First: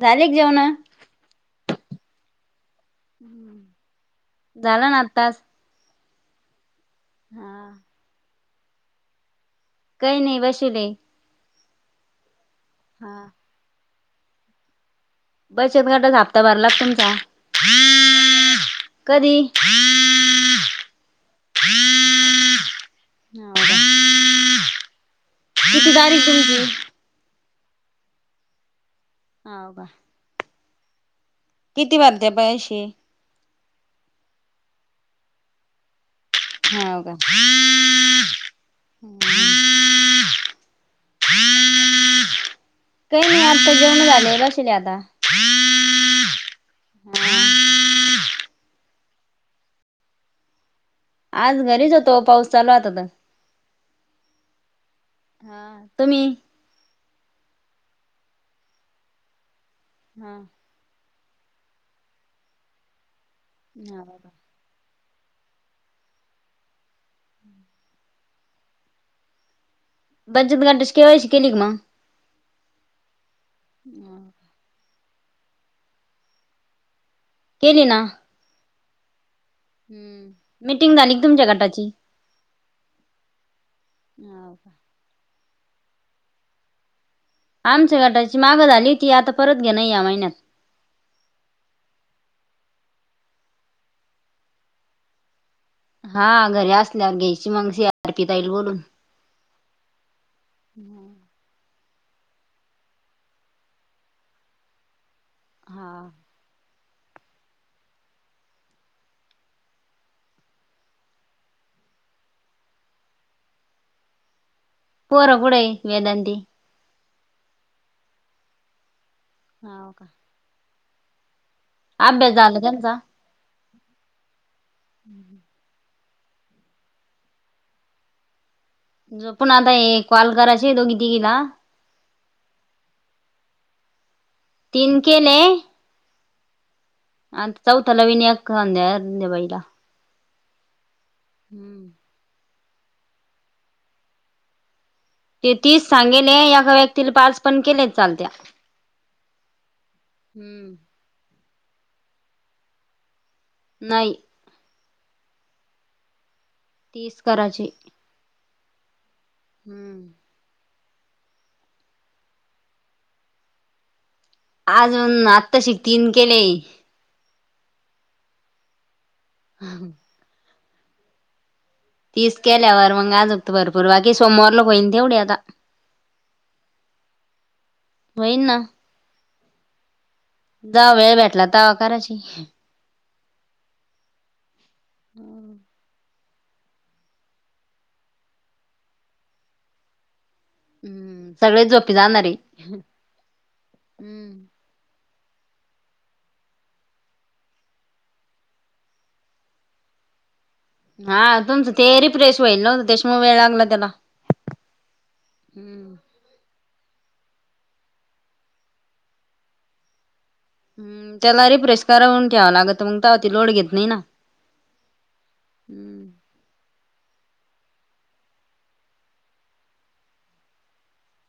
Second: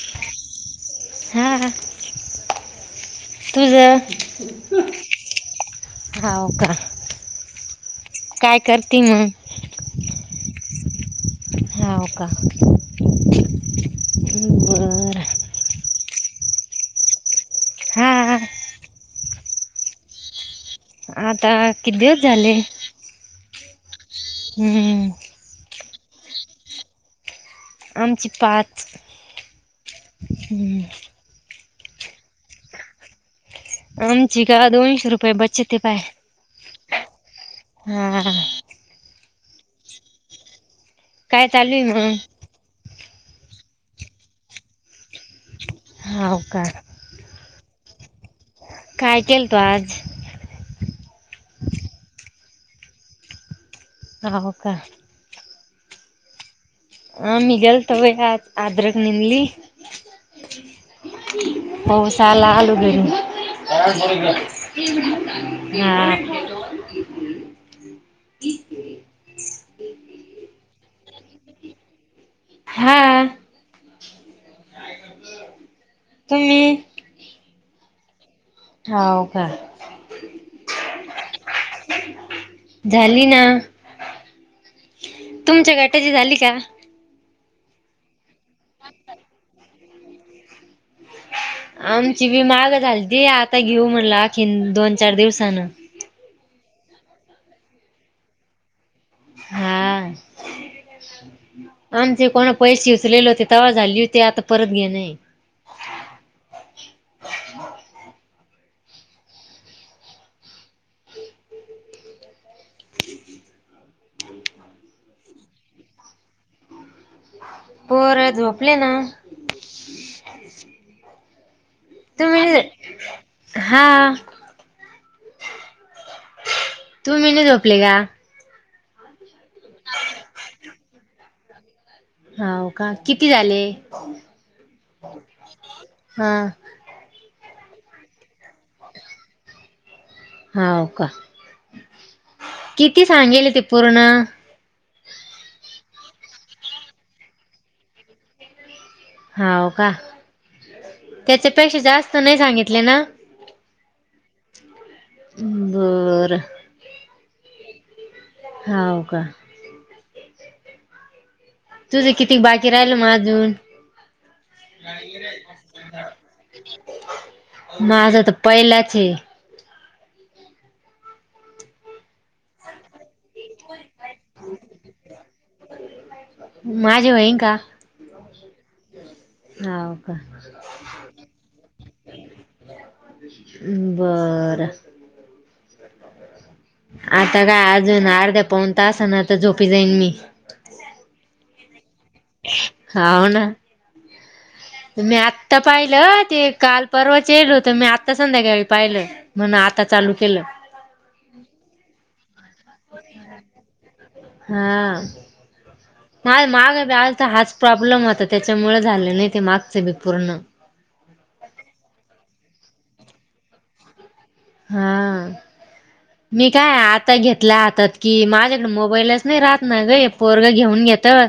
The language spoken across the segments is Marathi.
झाली क जेवण तुझ झाला ना आत्ताच. होाव का हा काय करते मग काही नाही बसेले. हाव का हा बर बचत गट हाप्ता भरलाच तुमचा हा कधी आता कद्याच झाले हो का? हम्म किती गारी त आमची पाच ह का ह किती वाज द्या प अशी आमची ग दोनशे रुपये बचत आहे पाय हा का ह हा काय चालूय मग काही नाही आता जेऊन झाले कसल्या आता हवका कायकेल टवाज आज घरीच होतो पाऊस चालू आता आता हव का हा तुम्ही ह मघल तव अद्रक निनली हा भौसाला आलू गड हाव का? ह हम्म पच घंटाच केवायची केली क म हा हम तुम्ही केली ना हा हम्म मीटिंग द आणि एकदमच्यागट झाली ना हो का तुमच्या गटाची झाली का आमच्या गटाची मागं झाली ती आता परत घेण या महिन्यात आमची बी माग झाली त आता घेऊ म्हटलं अखीन दोन चार दिवसान हा घरी असल्यावर घ्यायची मग सी आर पीताईल बोलून हा हम्म आमचे कोणा पैसे उचलेले होते तवा झाली होती आता परत घे नाही हा [unintelligible] पर कड वेदाांतीी पोर झोपले ना हा हो का अभ्यास झाला त्यांचा तुम्ही हा तू मी नाही झोपले का ज पण आता हे कॉल करायची दोघी तिघीला हो का किती झाले तीन हा आ चौथाला विनयक द्या अ्याबाईला होाव का हम्म किती सांगेल ते पूर्ण ते तीस सांगेले एका व्यक्तीला पाच पण केले चालत्या होा का हम्म. त्याच्या पेक्षा जास्त नाही सांगितले ना नाही बरं तीस कराचीचे हव का हम्म तुझं किती बाकी राहिल म अजून अजून आत्ताशी तीन केले. माझं तर पहिलंचे ह तीच केल्यावर मग आजगत भरपूर बाकी सोमवारला पहिन तेवढी आता माझे होईन का होईल ना हा जवा वेळ भेटला तेव्हा करायची बरं हम् आता काय अजून अर्ध्या पाऊन तासांनी आता झोपी जाईन मी हम्म सगळे झोपी जाणारे हम् हाव ना मी आता पाहिलं ते काल परवाच येलो तर मी आता संध्याकाळी पाहिलं म्हण आता चालू केलं हा तुमचं ते रीफ्रेश होईल न मग वेळ लागला त्याला हा हम् आता हाच प्रॉब्लेम होता त्याच्यामुळे झाले नाही ते मागचे बी पूर्ण त्याला रिफ्रेश करवून ठेवावं लागतं मग तेव्हा लोड घेत नाही ना हा हम्म मी काय आ आता घेतल्या हातात की माझ्याकडं मोबाईलच नाही राहत ना गं हे पोरगं घेऊन येतं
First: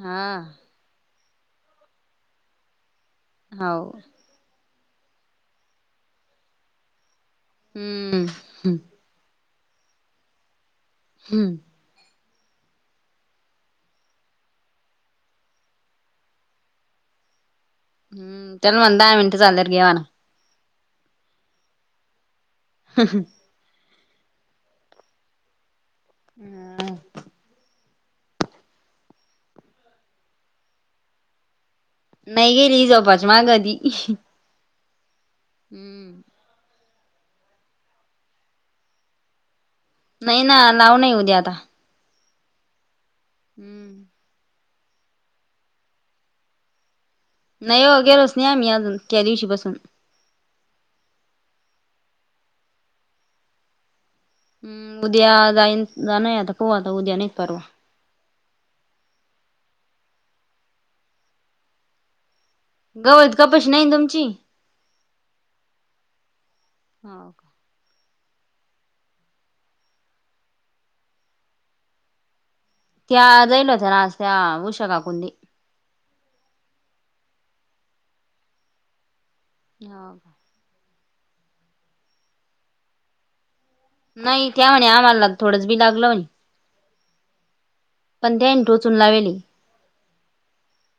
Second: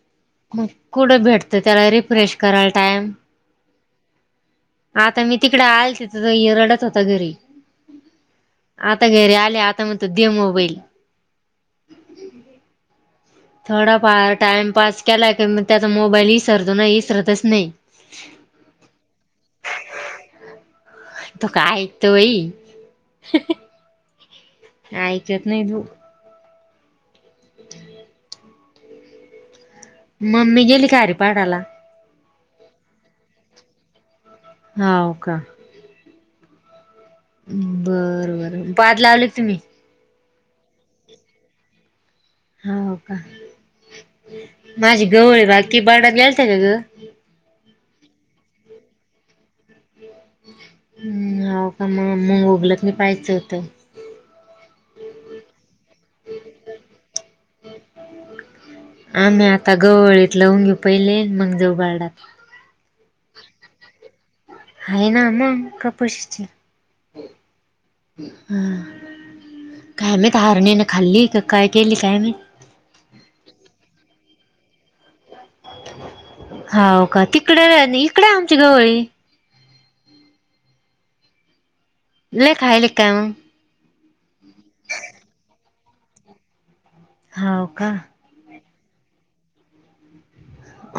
हा मग कुठं भेटतं त्याला रिफ्रेश करायला टाइम हो आता मी तिकडे आलते तर हा रडत होता घरी हम्म ह् आता घरी आले आता म्हणतो दे मोबाईल हम्म थोडा फार टाइम पास केलाय कि मग त्याचा मोबाईल विसरतो ना विसरतच नाही हम्म चल म दहा मिनिटं झाल्यावर घे म्हण तो काय ऐकतो होय हम ह ऐकत नाही तू हम् मम्मी गेली खारीपाडाला नाही गेली हं जपाची मागधी हा हम्म बरं बरं पाड लावले तुम्ही? नाही ना, लावण आहे उद्या आता. हो का. हम्म. माझी गवू आहे बाकी [unintelligible] गेलंत का गं? नाही हो गेलोच नाही आम्ही अजून. त्या दिवशी पासून. हा हो का मग, मग उगलत की पाहायचं होतं. हू उद्या जाईन जाण आहे, आता उद्या नाही परवा आम्ही आता गवळीत लावून घेऊ पहिले, मग जाऊ बारडात. गवत, कपश नाही तुम हाये ना मगं कपशीची हो का. हम. काय माहित हारिणी ने खाल्ली का काय केली, काय माहित. त्या जाईल होत्या ना आज त्या, उषा काकूंनी हाव का तिकडं, इकडं हाय आमची गवळी. हा. ल‌य खायलेत काय मगं? नाही त्या म्हणे, आम्हाला थोडंच बी लागल होय. हा. पण त्यान टोचून लावेली.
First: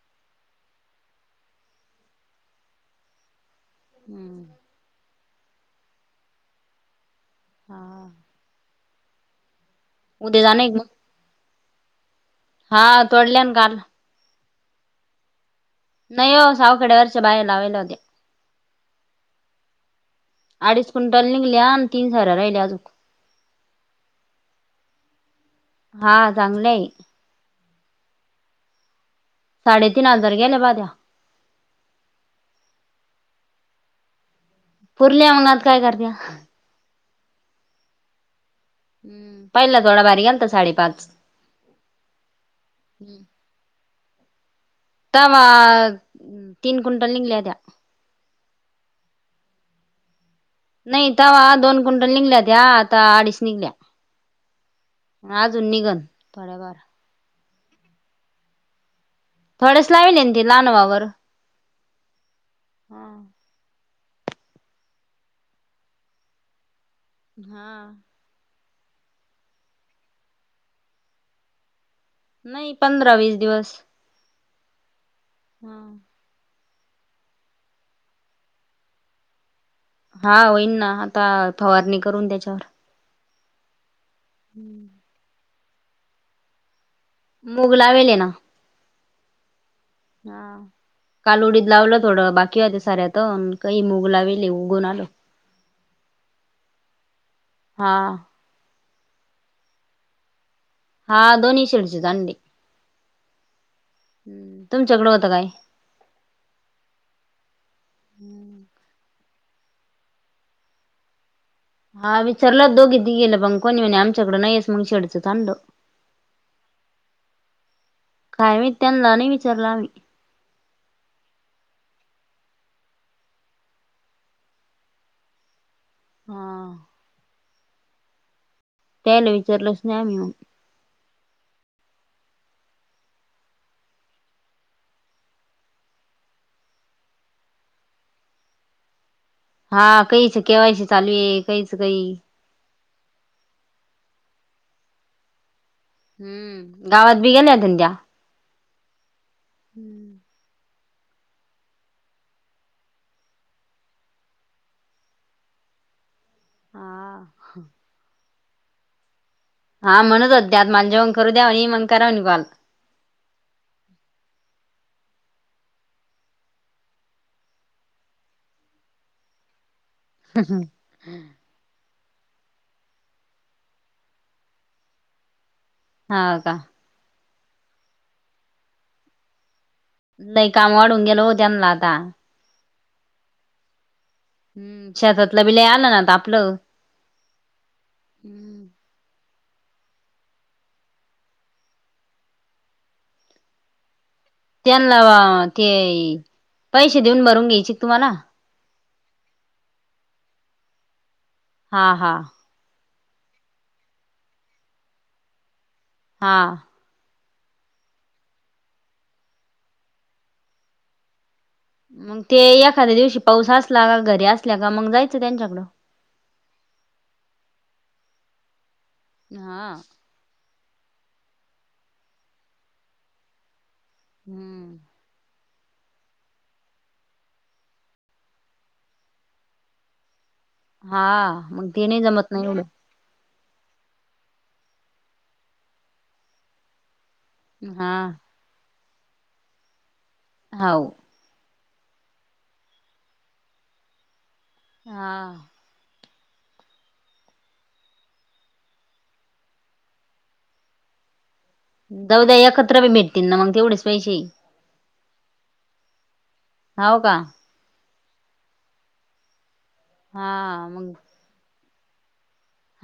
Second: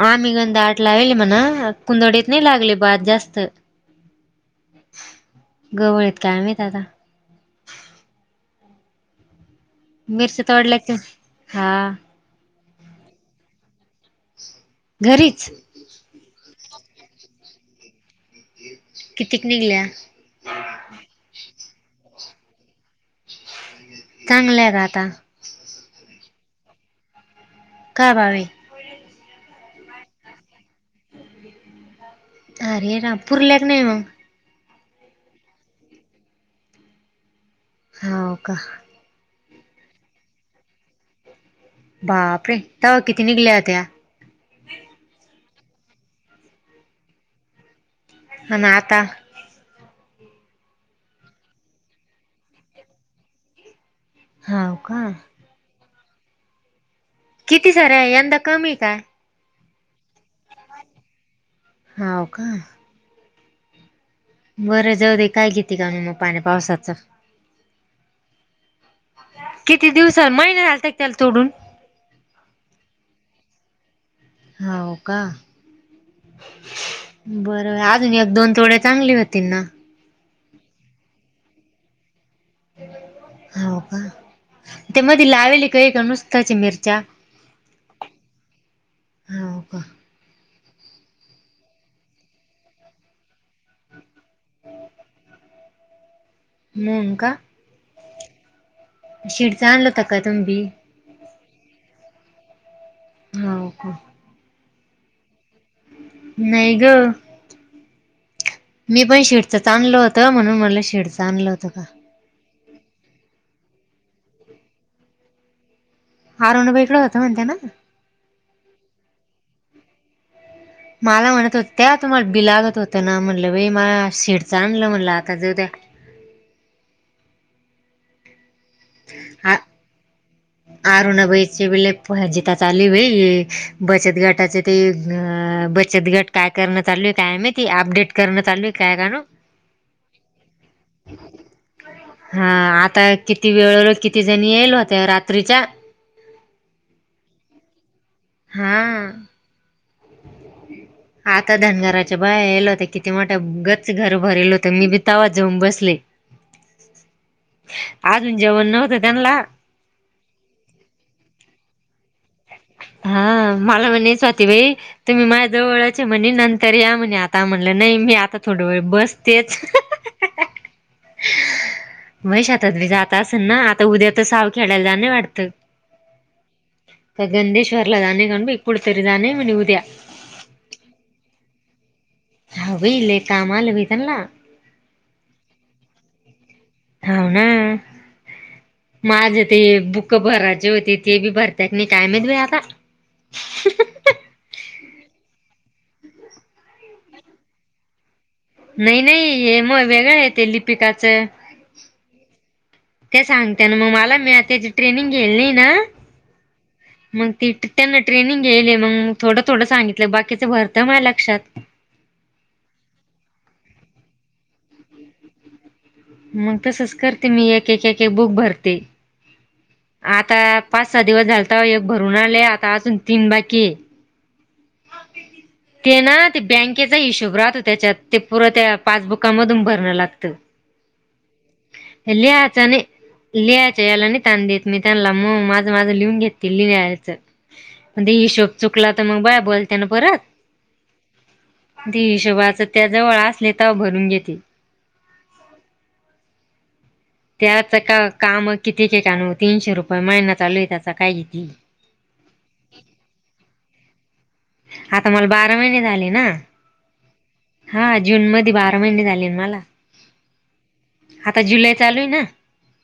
आम्ही गंध आट लावली म्हणा, कुंदडीत नाही लागली भात जास्त हम्म. गवळेत कायमाहित आता हा. मिरची उद्या जाणं आहे का मग तोडीलेचे हा. हा, तोडल्यान काल. घरीच. नाही हो, सावखडे्या वरच्या बाहेर लावयला होत्या. कितीक निघल्या? अडीच क्विंटल निघल्या आणि तीन साऱ्या राहिल्या अजूक. चांगला हाय राता. हा चांगलं आहे. का बावे? साडेतीन हजार गेल्या पाद्या. अरे [unintelligible] ना पुूरल्या की नाही म पुरल्या. मंग आता काय करत्या? हो का. हम्म. पहिला थोडा भारी गेलता, साडेपाच. बाप रे! तवा किती निघल्या होत्या? तवा तीन क्विंटल निगल्या होत्या. आन आता नाही तवा दोन कुंटल निघल्या होत्या, आता अडीच निघल्या. हा. अजून निघलं, थोड्याबार. किती सार, यंदा कमी काय? थोडेस लावीले ती लानवावर. हाव का. बरं जाऊ दे, काय घेती [unintelligible] मग पाणी पावसाचं. हा. किती दिवसा, महिने, झालत एक त्याला तोडून. नाही पंधरा वीस दिवस हा का हम बर अजून एक दोन थोडे चांगले होतील ना हा होईन ना आता फवारणी करून त्याच्यावर हो का त्या मध लावेली काही का नुसत्याची मिरच्या मुगला वेले ना हा का हां काल उडीत लावलं थोडं बाकी होते साऱ्यात काही मुग ला वले उघून आलो [inaudible] हनका हा शिडच आणलता का तुम्ही ह धोनी शडीच तडी हो का हम् तुमच्याकडें होतं काय नाही ग मी पण शिर आणलं होतं म्हणून मला शेडं आणलं होतं. का हा विचारला दोघी गेलं पण कोणी म्हणे आमच्याकडं नाहीयस मग शेडचं ांड आरवणबाईकड होतं म्हणते ना. काय म त्यांना नाही विचारलं आम्ही मला म्हणत होत त्या तुम्हाला बि लागत होतं ना म्हटलं बाई मला शिडचं आणलं म्हटलं आता जद्या. हा. त्याला विचारलं अस नाही मिऊून अरुणाबाईचेजिता चाले भाई बचत गाटाचे ते अ बचत गट काय करण्यात आलू आहे काय मती अपडेट करण्यात चालू आहे काय काण. हा कयच केवायस चालूय कयच काय. हा आता किती वेळ किती जणी येईल होत्या रात्रीच्या. हम्म गावात बी गेल्या धंद्या. हा आता धनगराच्या बाहया आल होत किती मोठ्याच घर भरेल होतं मी बी तवा जाऊन बसले ह अजून जेवण नव्हतं त्यांना. हा म्हणत होत त्यात माला जेवण करू द्याव आणि मण कराव नि कल. हा मला म्हणे स्वाती भाई तुम्ही माझ्या जवळचे म्हणे नंतर या म्हणे आता म्हणलं नाही. मी आता थोड वेळ बसतेच. ह मग श आ जात असेन ना आता उद्या तर साव खेळायला जा नाही वाटतं ह का. गंदश्वरला दने कणप इकड तरीदाा नाही मी उद्याया नाही काम वाढून गेल होतना आता. हवीले कामाल भ त्यांला. हम्म शेतातलं बिला आलं नाता आपलं. हवना. हम्म. माझ ते बुक भरायचे होते ते बी भरत्याकनी कायमेवे आता [unintelligible] त्यांना ते पैसे देऊन भरून घ्यायचे तुम्हाला. नाही नाही हे मग वेगळ येत लिपिकाचं. हा हा. ते सांगते ना मग मला मी त्याची ट्रेनिंग घेली नाही ना हा. मग ती त्यांना ट्रेनिंग घेले मग थोडं थोडं सांगितलं बाकीचं भर तर माझ लक्षात. मग ते एखाद्या दिवशी पाऊस असला का घरी असल्या का मग जायचं त्यांच्याकडं. मग तसच करते मी एक एक एक बुक भरते. हा आता पाच सहा दिवस झाल तर एक भरून आले आता अजून तीन बाकी. हम्म. ते ना ते बँकेचा हिशोब राहत हो त्याच्यात ते पुरं त्या पासबुकामधून भरणं लागतं. हा मग तने जमत नाही. लिहायचं याला नाही ताण देत मी त्यांना मग माझं माझं लिहून घेते लिहायचं म्हण हा. ते हिशोब चुकला तर मग बाय बोलते ना परत. हो ती हिशोबाचं त्या जवळ असले तेव भरून घेते हा. त्याच का काम कितीक कान तीनशे रुपये महिनातचालू आहे त्याचा काय किती. जाऊ द्या एकत्र बी भेटतील ना मग तेवढेच पैसे आता मला बारा महिने झाले ना हव का हा जून मध्ये बारा महिने झाले मला हा म चालूय ना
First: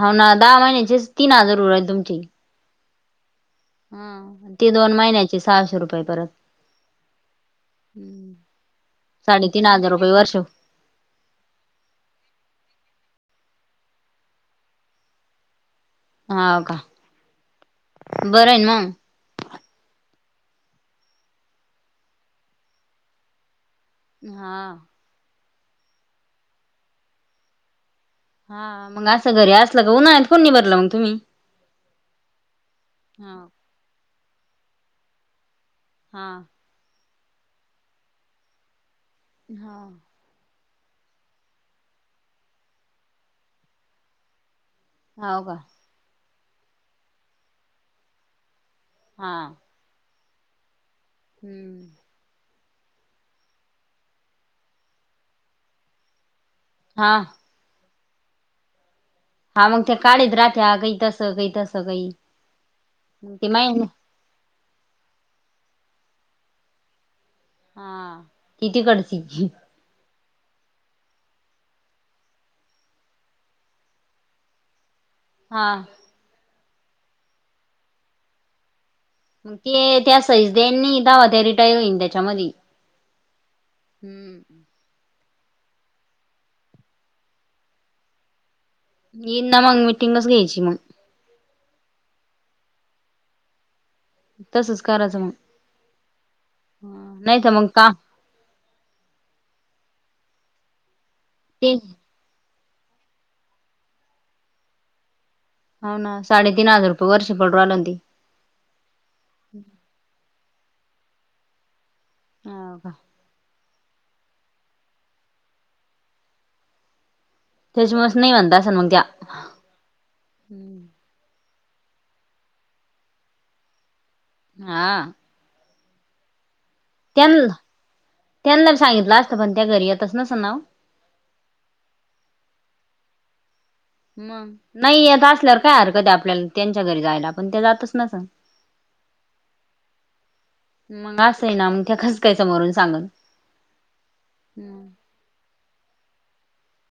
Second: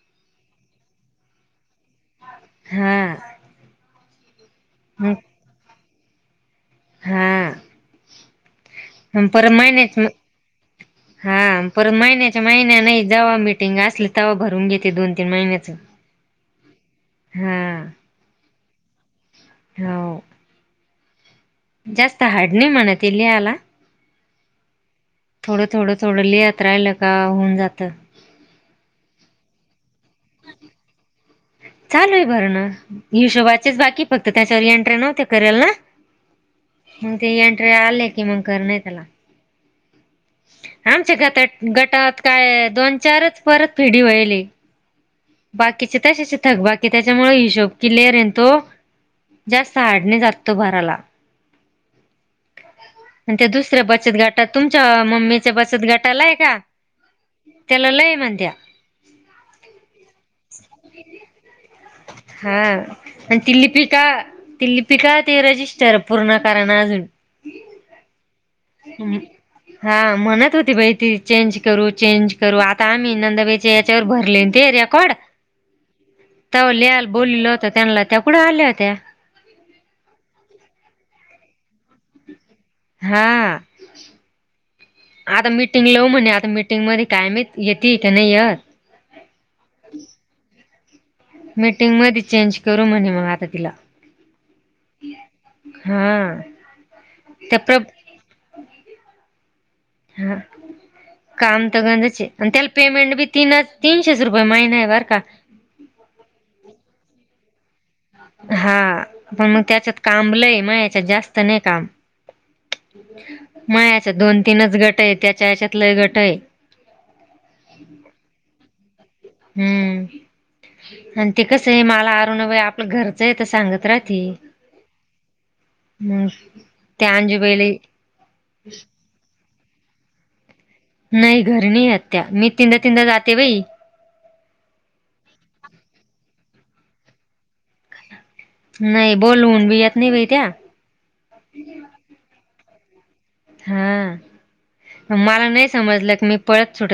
हा ना दहा महिन्याचे तीन हजार उरल तुमची हां हम ती दोन महिन्याची सहाशे रुपये परत ह् पर महिनेच हा पर महिनेच महिना नाही जेव्हा मटिंग असली तेव्हा भरून घेते दोन तीन महिन्याच होा का हा बरं आहेन मग हो जास्त हाड नाही म्हणत लिहाला हा थोडं थोडं थोडं लियात राहिलं का होऊन जातं हा मग असं घरी असलं का उन्हाळत फोन नि भरलं मग तुम्ही चालू आहे बर ना हाव हिशोबाचेच बाकी फक्त त्याच्यावर एंट्री नव्हते करेल ना हा मग ते एंट्री आले की मग कर नाही त्याला हा आमच्या गटात गटात काय दोन चारच परत फिढी व्हायली हाव का बाकीचे तशाचे थक बाकी त्याच्यामुळे हिशोब किलेअर आहेन तो हा. जास्त हाडने जात तो भराला हम्म आणि ते दुसऱ्या बचत घाटात तुमच्या मम्मीच्या बचत घाटालाय का हा त्यालाला हे मत हा मग त्या काढच राहत्या काही तस काही तस काही हा मग आणि ते ति माहीत नाही लिपिका तिल्लीिपिका ते रजिस्टर पूर्ण कारण अजून हा ती तिकडची हा म्हण होती बाई ती चेंज करू चेंज करू आता आम्ही नंदबाईचे याच्यावर भरले ते रेकॉर्ड हा त्या लिहाल बोललं होत त्यांना त्या कुढे आल्या होत्या मग ते त्या सईजदनी दवा त्या र य इ चमती हा हम् आता मीटिंग लावू म्हणे आता मिटिंग मध्ये कायम येत का नाही य ह ना मग मिीटिंग बस घ्यायची मग मीटिंग मध्ये चेंज करू म्हणे मग आता तिला तसस्काराचं मग हा. ह नाही तर त्या मग प्र का हा काम ते तर हो गच आणि त्याला पेमेंट बी तीन तीनशे रुपये महिना आहे बर का हो ना साडे तीन हजार रुपये वर्ष पड राहिली हा पण मग त्याच्यात काबलंय मग याच्यात जास्त नाही काम हाव का मय अ दोन तीनच गट आहे त्याच्या याच्यातलं गट आहे त्याच्यामुळे नाही म्हणता अस मग त्या हम्म आणि ते कस आहे मला अरुण व आपलं घरचं आहे तर सांगत राह हा म त्यां त्यांना सांगितलं असतं पण त्या घरी येतच नसं नाव नाही घर नाही आत्या मी तीनदा तीनदा जाते बाई म नाही यता असल्यावर काय हरकत आपल्याला त्यांच्या घरी जायला पण ते जातच न स नाही बोलवून बी येत नाही बाई त्या मग असं आहे नाख कस काय समोरून सांगून हा मला नाही समजलं की मी पळत सुटत